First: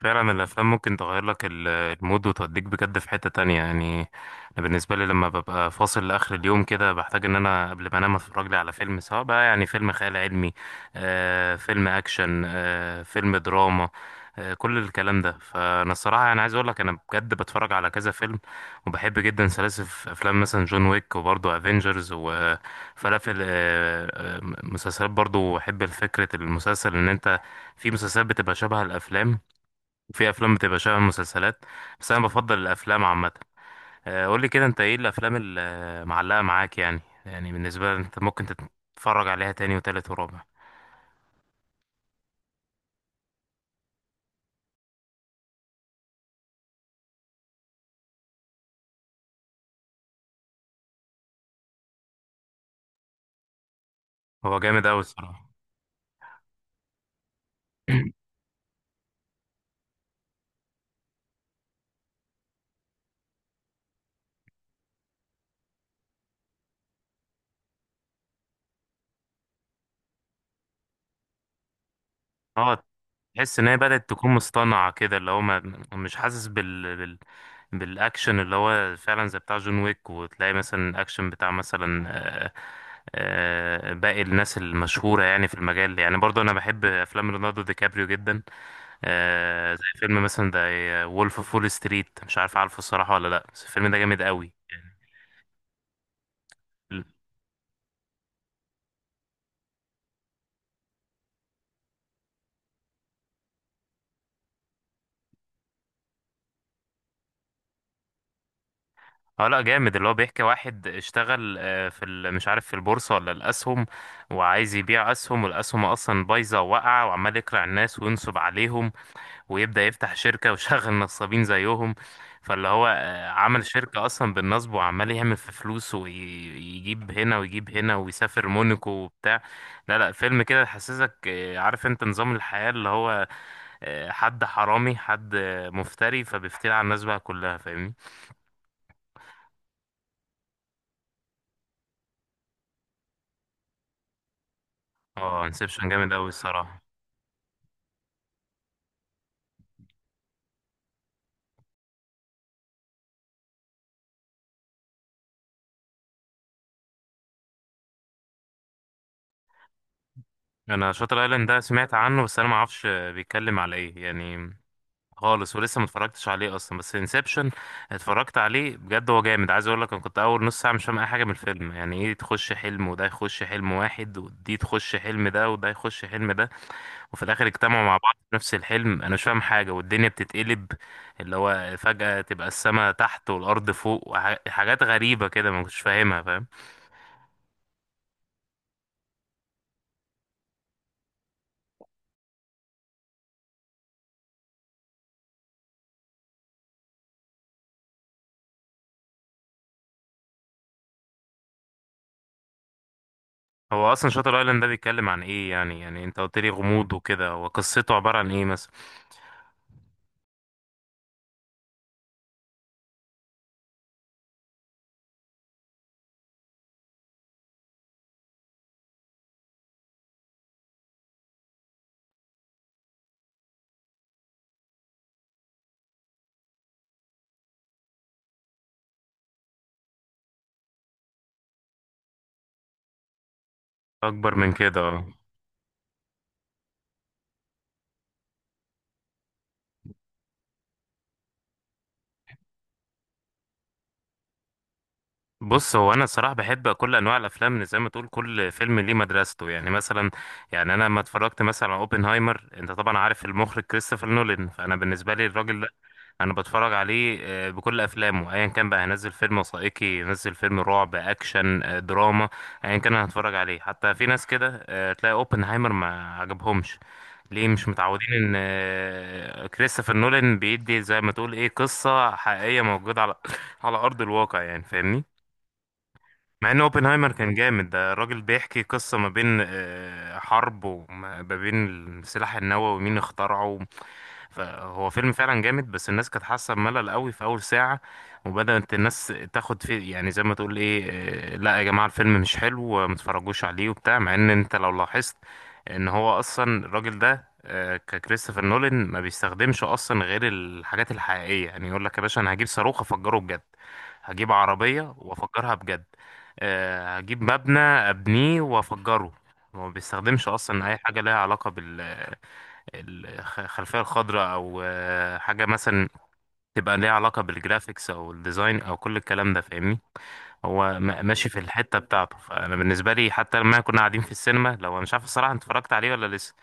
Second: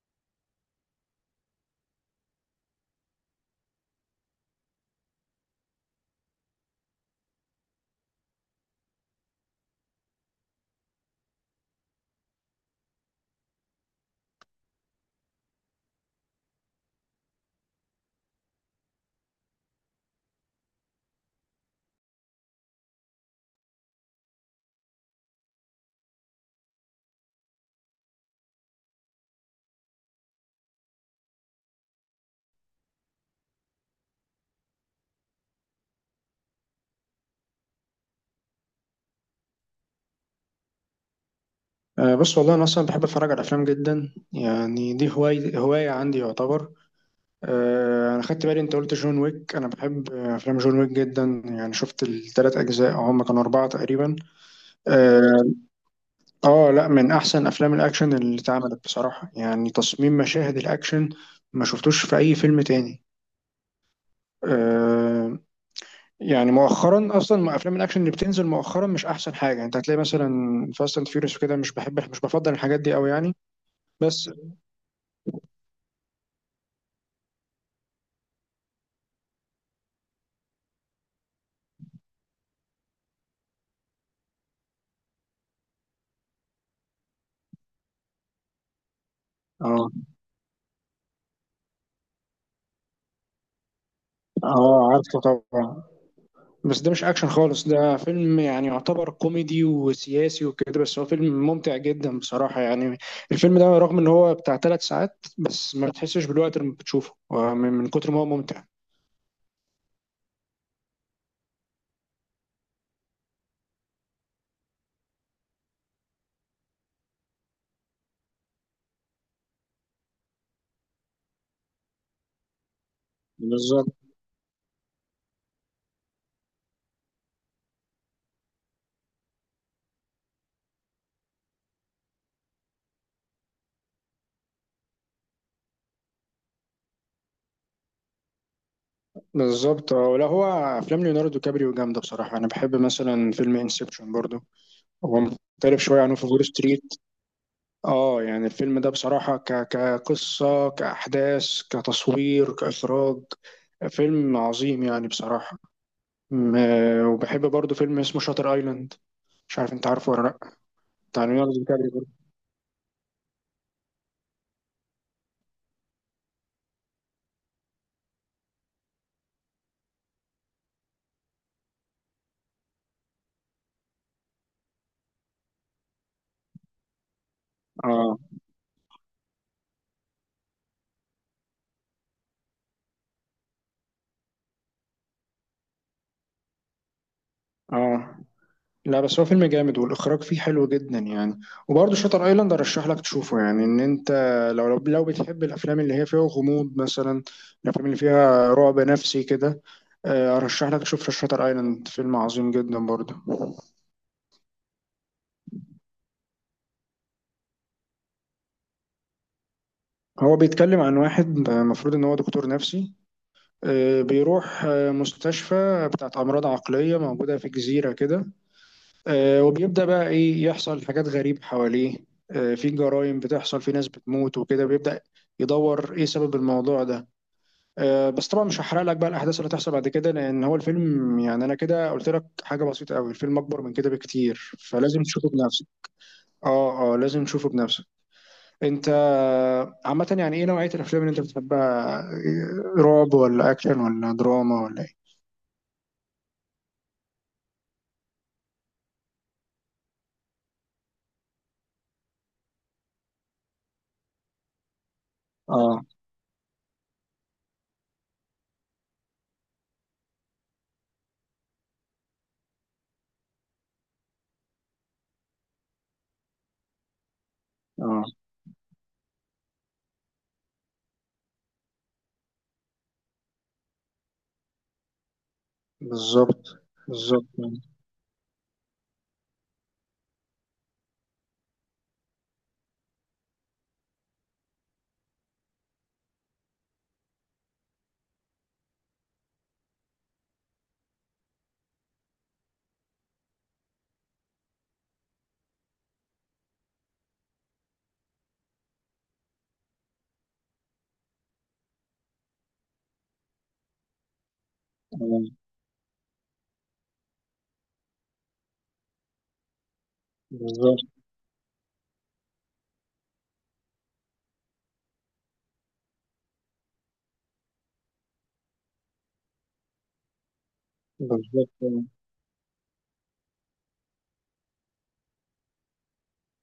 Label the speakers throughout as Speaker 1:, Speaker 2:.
Speaker 1: فعلا الافلام ممكن تغير لك المود وتوديك بجد في حتة تانية يعني. انا بالنسبة لي لما ببقى فاصل لاخر اليوم كده بحتاج ان انا قبل ما انام اتفرج لي على فيلم، سواء بقى يعني فيلم خيال علمي، فيلم اكشن، فيلم دراما، كل الكلام ده. فانا الصراحة يعني عايز اقول لك انا بجد بتفرج على كذا فيلم، وبحب جدا سلاسل في افلام، مثلا جون ويك، وبرضه افنجرز وفلافل مسلسلات برضه، بحب فكرة المسلسل ان انت في مسلسلات بتبقى شبه الافلام، في افلام بتبقى شبه المسلسلات، بس انا بفضل الافلام عامه. قول لي كده، انت ايه الافلام اللي معلقه معاك يعني، يعني بالنسبه لك انت ممكن تتفرج عليها تاني وتالت ورابع؟
Speaker 2: بص، والله أنا أصلا بحب أتفرج على الأفلام جدا، يعني دي هواية هواية عندي يعتبر. أنا خدت بالي أنت قلت جون ويك، أنا بحب أفلام جون ويك جدا، يعني شفت 3 أجزاء أو هما كانوا 4 تقريبا.
Speaker 1: هو جامد قوي
Speaker 2: أه
Speaker 1: الصراحه.
Speaker 2: آه لأ، من أحسن أفلام الأكشن اللي اتعملت بصراحة، يعني تصميم مشاهد الأكشن ما شفتوش في أي فيلم تاني. أه يعني مؤخرا اصلا افلام الاكشن اللي بتنزل مؤخرا مش احسن حاجه، يعني انت هتلاقي مثلا فاست اند فيوريوس وكده، مش بحب مش بفضل الحاجات
Speaker 1: اه،
Speaker 2: دي قوي يعني.
Speaker 1: تحس ان هي بدات
Speaker 2: بس
Speaker 1: تكون مصطنعه كده، اللي هو ما مش حاسس بالاكشن اللي هو فعلا زي بتاع جون ويك، وتلاقي مثلا الاكشن بتاع مثلا، آه، باقي الناس المشهوره يعني في المجال. يعني برضه انا بحب افلام ليوناردو دي كابريو جدا، زي
Speaker 2: اه
Speaker 1: فيلم مثلا ده وولف اوف وول ستريت، مش عارف عارفه الصراحة ولا لا، بس الفيلم ده جامد قوي
Speaker 2: اه،
Speaker 1: يعني.
Speaker 2: عارفه طبعا. بس ده مش اكشن خالص، ده فيلم يعني يعتبر كوميدي وسياسي وكده، بس هو فيلم ممتع جدا بصراحة يعني. الفيلم ده رغم ان هو بتاع 3 ساعات بس ما بتحسش بالوقت لما بتشوفه، من كتر ما هو ممتع.
Speaker 1: اه لا جامد، اللي هو بيحكي واحد اشتغل، مش عارف في البورصة ولا الأسهم، وعايز يبيع أسهم والأسهم أصلا بايظة وواقعة، وعمال يقرع الناس وينصب عليهم، ويبدأ يفتح شركة ويشغل نصابين زيهم. فاللي هو عمل
Speaker 2: بالظبط
Speaker 1: شركة أصلا بالنصب، وعمال يعمل في فلوس ويجيب هنا ويجيب هنا ويسافر مونيكو وبتاع. لا لا، فيلم كده يحسسك عارف انت نظام الحياة، اللي هو حد حرامي، حد مفتري، فبيفتري على الناس بقى كلها، فاهمني.
Speaker 2: بالظبط، ولا هو. افلام ليوناردو كابريو جامدة بصراحة، انا بحب مثلا فيلم انسبشن برضو، هو
Speaker 1: اه
Speaker 2: مختلف
Speaker 1: انسبشن
Speaker 2: شوية عن
Speaker 1: جامد أوي
Speaker 2: وولف
Speaker 1: الصراحة.
Speaker 2: ستريت. اه يعني الفيلم ده بصراحة كقصة كأحداث كتصوير كإخراج، فيلم عظيم يعني بصراحة. وبحب برضو فيلم اسمه شاتر ايلاند، مش عارف انت عارفه ولا لا.
Speaker 1: انا شاطر
Speaker 2: بتاع
Speaker 1: ايلاند
Speaker 2: ليوناردو
Speaker 1: ده
Speaker 2: دي كابريو
Speaker 1: سمعت
Speaker 2: برضو.
Speaker 1: عنه، بس انا ما اعرفش بيتكلم على ايه يعني، خالص، ولسه ما اتفرجتش عليه اصلا. بس انسبشن اتفرجت عليه بجد، هو جامد. عايز اقول لك انا كنت اول نص ساعه مش فاهم اي حاجه من الفيلم، يعني ايه تخش حلم وده يخش حلم واحد ودي تخش حلم ده وده يخش حلم ده، وفي الاخر اجتمعوا مع بعض
Speaker 2: اه
Speaker 1: في نفس الحلم، انا مش فاهم حاجه، والدنيا بتتقلب، اللي هو فجاه تبقى السماء تحت والارض فوق، حاجات غريبه كده ما كنتش فاهمها، فاهم.
Speaker 2: اه، لا بس هو فيلم جامد والاخراج فيه حلو جدا يعني. وبرضو شاتر ايلاند ارشح لك تشوفه، يعني ان انت لو بتحب الافلام اللي هي فيها غموض مثلا، الافلام اللي فيها رعب نفسي كده، ارشح لك تشوف شاتر ايلاند، فيلم عظيم جدا برضو.
Speaker 1: هو اصلا شاتر ايلاند ده بيتكلم عن ايه يعني؟ يعني انت قلت لي غموض وكده، وقصته عباره عن ايه مثلا؟
Speaker 2: هو بيتكلم عن واحد المفروض ان هو دكتور نفسي، بيروح مستشفى بتاعت امراض عقلية موجودة في جزيرة كده. وبيبدأ بقى إيه يحصل حاجات غريبة حواليه، في جرائم بتحصل، في ناس بتموت وكده، بيبدأ يدور إيه سبب الموضوع ده. بس طبعا مش هحرق لك بقى الأحداث اللي هتحصل بعد كده، لأن هو الفيلم يعني أنا كده قلت لك حاجة بسيطة أوي، الفيلم أكبر من كده
Speaker 1: اكبر من
Speaker 2: بكتير،
Speaker 1: كده
Speaker 2: فلازم
Speaker 1: آه.
Speaker 2: تشوفه بنفسك. آه آه، لازم تشوفه بنفسك. أنت عامة يعني إيه نوعية الأفلام اللي أنت بتحبها، إيه، رعب ولا أكشن ولا دراما ولا إيه؟
Speaker 1: بص، هو انا الصراحه بحب كل انواع الافلام، إن زي ما تقول كل فيلم ليه مدرسته. يعني مثلا، يعني انا لما اتفرجت مثلا على اوبنهايمر، انت طبعا عارف المخرج كريستوفر نولان، فانا بالنسبه لي الراجل ده
Speaker 2: آه
Speaker 1: انا بتفرج عليه بكل افلامه ايا كان، بقى هنزل فيلم وثائقي، ينزل فيلم رعب، اكشن، دراما، ايا كان انا هتفرج عليه. حتى في ناس كده تلاقي اوبنهايمر ما عجبهمش، ليه؟ مش
Speaker 2: آه
Speaker 1: متعودين ان كريستوفر نولان بيدي زي ما تقول ايه، قصه حقيقيه موجوده على على ارض الواقع يعني، فاهمني.
Speaker 2: بالظبط
Speaker 1: مع ان اوبنهايمر
Speaker 2: بالظبط.
Speaker 1: كان جامد، ده الراجل بيحكي قصة ما بين حرب، وما ما بين السلاح النووي ومين اخترعه. فهو فيلم فعلا جامد، بس الناس كانت حاسة بملل قوي في اول ساعة، وبدأت الناس تاخد فيه، يعني زي ما تقول ايه لا يا جماعة الفيلم مش حلو، ما تتفرجوش عليه وبتاع. مع ان انت لو لاحظت ان هو اصلا الراجل ده ككريستوفر نولان ما بيستخدمش اصلا غير الحاجات الحقيقية، يعني يقول لك يا باشا انا هجيب صاروخ افجره بجد، هجيب عربية
Speaker 2: آه،
Speaker 1: وافجرها بجد، هجيب مبنى ابنيه وافجره. هو ما بيستخدمش اصلا اي
Speaker 2: بالظبط
Speaker 1: حاجه لها علاقه بالخلفيه الخضراء، او حاجه مثلا تبقى ليها علاقه بالجرافيكس او الديزاين او كل الكلام ده، فاهمني. هو ماشي في
Speaker 2: بالظبط.
Speaker 1: الحته بتاعته، فانا بالنسبه لي حتى لما كنا قاعدين في السينما، لو انا مش عارف الصراحه انت اتفرجت عليه ولا لسه.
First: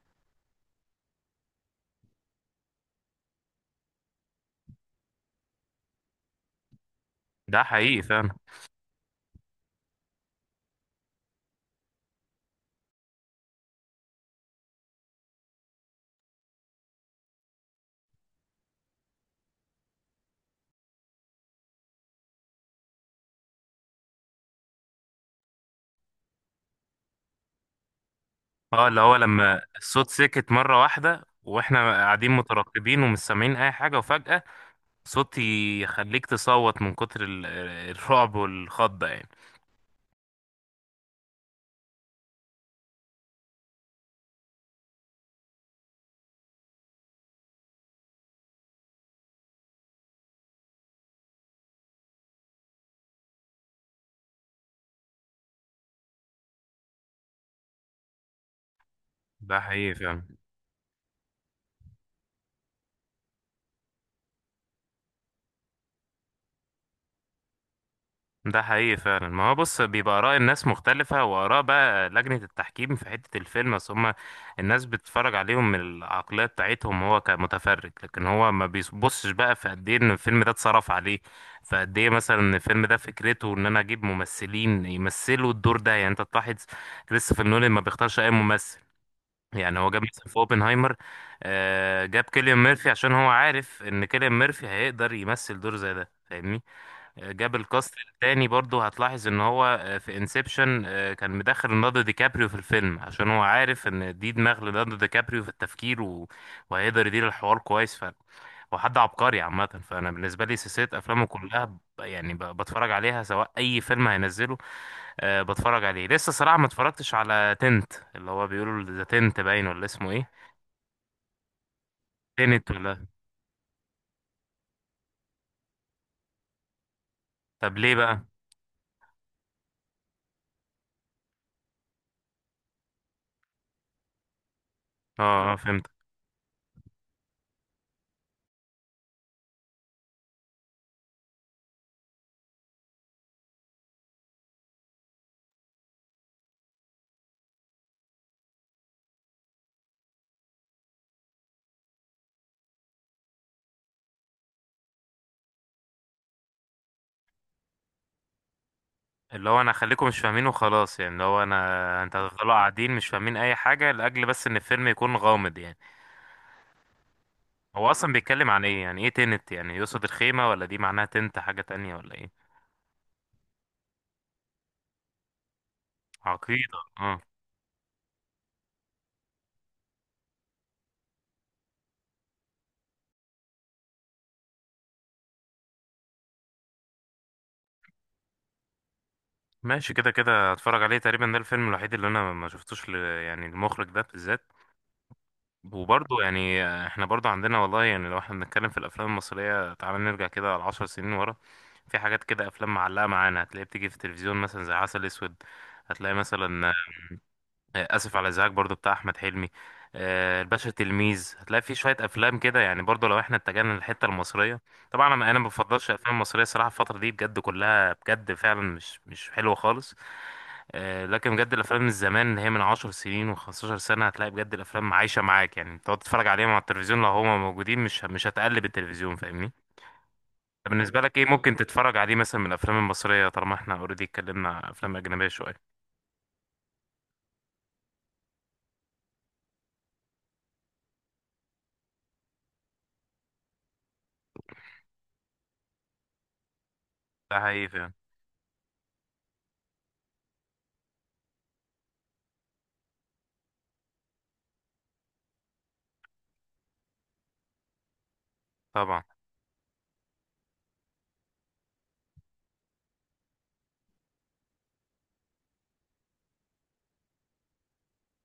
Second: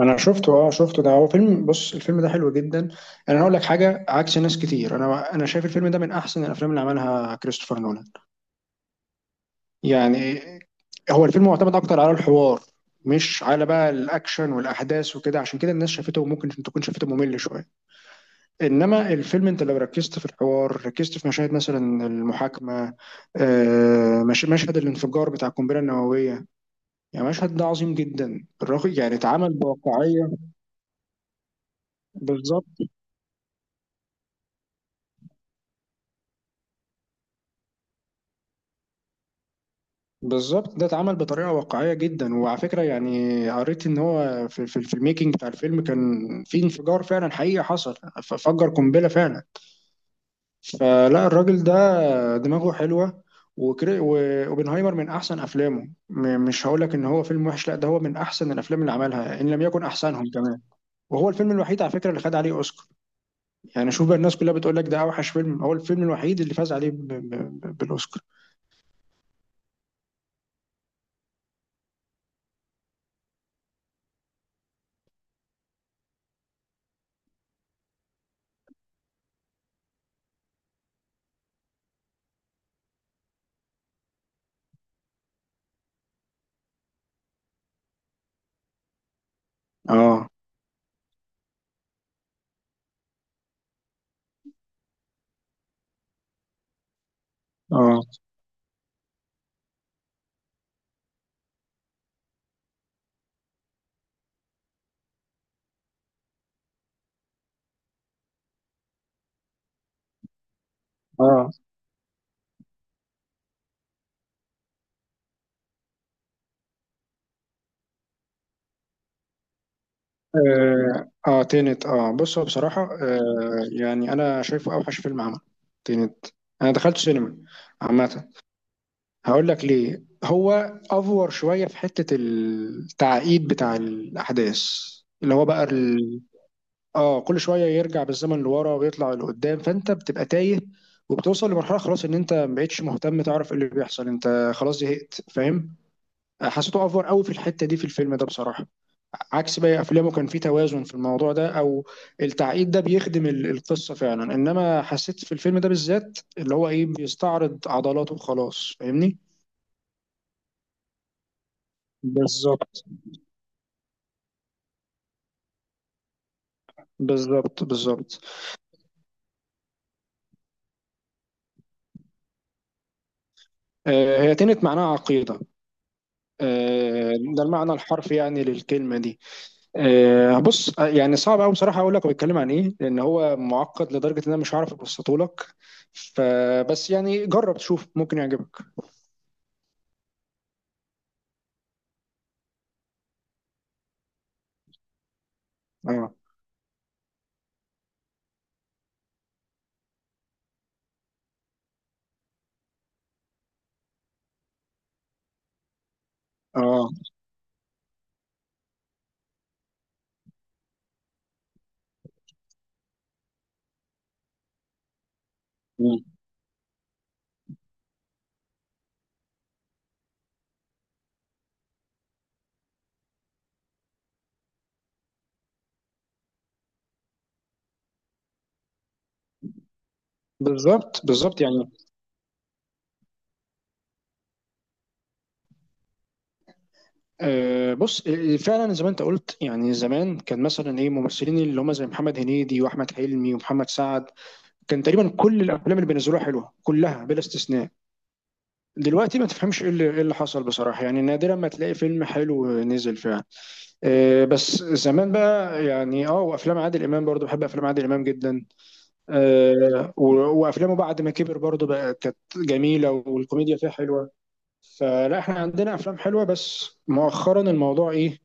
Speaker 2: انا شفته اه شفته، ده هو فيلم، بص الفيلم ده حلو جدا. انا هقول لك حاجه عكس ناس كتير، انا شايف الفيلم ده من احسن الافلام اللي عملها
Speaker 1: ده
Speaker 2: كريستوفر
Speaker 1: حقيقي
Speaker 2: نولان
Speaker 1: فعلا.
Speaker 2: يعني. هو الفيلم معتمد اكتر على الحوار، مش على بقى الاكشن والاحداث وكده، عشان كده الناس شافته وممكن تكون شافته ممل شويه. انما الفيلم انت لو ركزت في الحوار، ركزت في مشاهد مثلا المحاكمه، مشهد الانفجار بتاع القنبله النوويه، يعني مشهد ده عظيم جدا
Speaker 1: اه،
Speaker 2: الرغم
Speaker 1: اللي
Speaker 2: يعني
Speaker 1: هو
Speaker 2: اتعمل
Speaker 1: لما الصوت
Speaker 2: بواقعيه.
Speaker 1: سكت مره واحده، واحنا قاعدين
Speaker 2: بالظبط
Speaker 1: مترقبين ومش سامعين اي حاجه، وفجاه صوتي يخليك تصوت من كتر الرعب والخضة يعني.
Speaker 2: بالظبط، ده اتعمل بطريقه واقعيه جدا. وعلى فكره يعني قريت ان هو في الميكنج بتاع الفيلم كان في انفجار فعلا حقيقي حصل. فجر قنبله فعلا. فلا الراجل ده دماغه حلوه. وبنهايمر من احسن افلامه. مش هقول لك ان هو فيلم وحش، لا ده هو من احسن الافلام اللي عملها ان
Speaker 1: ده
Speaker 2: لم يكن
Speaker 1: حقيقي
Speaker 2: احسنهم
Speaker 1: فعلا.
Speaker 2: كمان. وهو الفيلم الوحيد على فكره اللي خد عليه اوسكار. يعني شوف بقى الناس كلها بتقول لك ده اوحش فيلم، هو الفيلم الوحيد اللي فاز عليه بالاوسكار.
Speaker 1: ده حقيقي فعلا، ما هو بص بيبقى آراء الناس مختلفة، وآراء بقى لجنة التحكيم في حتة الفيلم. بس هما الناس بتتفرج عليهم من العقلية بتاعتهم هو كمتفرج، لكن هو ما بيبصش بقى في قد ايه ان الفيلم ده اتصرف عليه، فقد ايه مثلا ان الفيلم ده فكرته ان انا اجيب ممثلين يمثلوا الدور ده. يعني انت تلاحظ كريستوفر نولان ما بيختارش اي ممثل، يعني هو جاب مثلا
Speaker 2: اه
Speaker 1: في اوبنهايمر جاب كيليان ميرفي عشان هو عارف ان كيليان ميرفي هيقدر يمثل دور زي ده، فاهمني. جاب الكاست
Speaker 2: اه
Speaker 1: التاني برضو، هتلاحظ ان هو في انسبشن كان مدخل ليوناردو دي كابريو في الفيلم، عشان هو عارف ان دي دماغ ليوناردو دي كابريو في التفكير و... وهيقدر يدير الحوار كويس. ف هو حد عبقري عامة، فأنا بالنسبة لي سلسلة أفلامه
Speaker 2: اه
Speaker 1: كلها بتفرج عليها سواء أي فيلم هينزله. أه بتفرج عليه. لسه صراحة ما اتفرجتش على تنت، اللي هو بيقولوا ذا تنت، باين ولا اسمه ايه،
Speaker 2: اه، تينت. اه بص هو
Speaker 1: تنت
Speaker 2: بصراحة
Speaker 1: ولا؟
Speaker 2: يعني انا شايفه اوحش فيلم عمل تينت. انا دخلت سينما.
Speaker 1: طب ليه بقى؟
Speaker 2: عامة هقول لك ليه. هو افور شوية في حتة التعقيد بتاع الاحداث، اللي هو
Speaker 1: اه اه
Speaker 2: بقى
Speaker 1: فهمت.
Speaker 2: اه كل شوية يرجع بالزمن لورا ويطلع لقدام، فانت بتبقى تايه، وبتوصل لمرحلة خلاص ان انت ما بقتش مهتم تعرف ايه اللي بيحصل، انت خلاص زهقت فاهم. حسيته افور قوي في الحتة دي في الفيلم ده بصراحة. عكس باقي افلامه كان في توازن في الموضوع ده، او التعقيد ده بيخدم القصه فعلا، انما حسيت في الفيلم ده بالذات اللي هو ايه بيستعرض عضلاته وخلاص فاهمني.
Speaker 1: اللي هو انا خليكم مش فاهمين وخلاص يعني، اللي هو انا انت هتفضلوا
Speaker 2: بالظبط
Speaker 1: قاعدين مش فاهمين اي حاجة لاجل بس ان الفيلم يكون غامض يعني.
Speaker 2: بالظبط
Speaker 1: هو اصلا
Speaker 2: بالظبط.
Speaker 1: بيتكلم عن ايه؟ يعني ايه تنت؟ يعني يقصد الخيمة، ولا دي معناها تنت حاجة تانية ولا ايه؟
Speaker 2: هي تنت معناها عقيده.
Speaker 1: عقيدة
Speaker 2: آه
Speaker 1: اه.
Speaker 2: ده المعنى الحرفي يعني للكلمه دي. بص يعني صعب قوي بصراحه اقول لك هو بيتكلم عن ايه، لان هو معقد لدرجه ان انا مش هعرف ابسطه لك، فبس يعني جرب تشوف ممكن يعجبك.
Speaker 1: ماشي، كده كده هتفرج عليه تقريبا، ده الفيلم الوحيد اللي انا ما شفتوش يعني المخرج ده بالذات.
Speaker 2: اه
Speaker 1: وبرضه يعني احنا برضه عندنا والله، يعني لو احنا بنتكلم في الافلام المصريه، تعالى نرجع كده على 10 سنين ورا، في حاجات كده افلام معلقه معانا، هتلاقيها بتيجي في التلفزيون مثلا زي عسل اسود، هتلاقي مثلا
Speaker 2: اه
Speaker 1: اسف على الازعاج برضه بتاع احمد حلمي، الباشا تلميذ، هتلاقي في شويه افلام كده يعني، برضه لو احنا اتجهنا للحته المصريه. طبعا انا ما بفضلش الافلام المصريه صراحه، الفتره دي بجد كلها بجد فعلا مش حلوه خالص. لكن بجد الافلام من زمان، اللي هي من عشر سنين وخمستاشر سنه، هتلاقي بجد الافلام عايشه معاك، يعني تقعد تتفرج عليهم على التلفزيون لو هما موجودين، مش هتقلب التلفزيون، فاهمني. طب بالنسبه
Speaker 2: بالظبط
Speaker 1: لك ايه
Speaker 2: بالظبط
Speaker 1: ممكن
Speaker 2: يعني.
Speaker 1: تتفرج عليه مثلا من الافلام المصريه، طالما احنا اوريدي اتكلمنا عن افلام اجنبيه شويه؟
Speaker 2: بص فعلا زي ما انت قلت، يعني زمان كان مثلا ايه ممثلين اللي هم زي محمد هنيدي واحمد حلمي ومحمد سعد، كان تقريبا كل الافلام اللي بينزلوها حلوه كلها بلا
Speaker 1: ده حقيقي
Speaker 2: استثناء.
Speaker 1: فعلا.
Speaker 2: دلوقتي ما تفهمش ايه اللي إيه اللي حصل بصراحه، يعني نادرا ما تلاقي فيلم حلو نزل فعلا. بس زمان بقى يعني، وافلام عادل امام برضو، بحب افلام عادل امام جدا.
Speaker 1: طبعا.
Speaker 2: آه، و- وافلامه بعد ما كبر برضو بقى كانت جميله والكوميديا فيها حلوه. فلا احنا عندنا افلام حلوه، بس مؤخرا الموضوع ايه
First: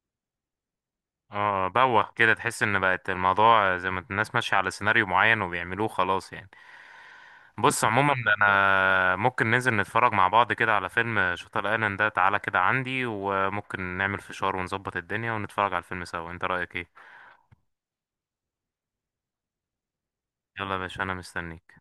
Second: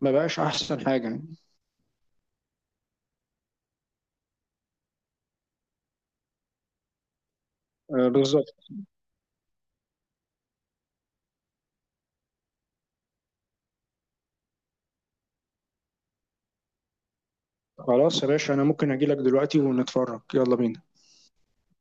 Speaker 2: ما بقاش احسن حاجه.
Speaker 1: اه بوخ كده، تحس ان بقت الموضوع زي ما الناس ماشيه على سيناريو معين وبيعملوه خلاص يعني. بص عموما
Speaker 2: بالظبط.
Speaker 1: انا ممكن ننزل نتفرج مع بعض كده على فيلم شطر ايلاند ده، تعالى كده عندي، وممكن نعمل فشار ونظبط الدنيا ونتفرج على الفيلم سوا، انت رأيك ايه؟
Speaker 2: خلاص يا باشا، انا ممكن اجي لك دلوقتي ونتفرج، يلا
Speaker 1: يلا يا
Speaker 2: بينا.
Speaker 1: باشا انا مستنيك.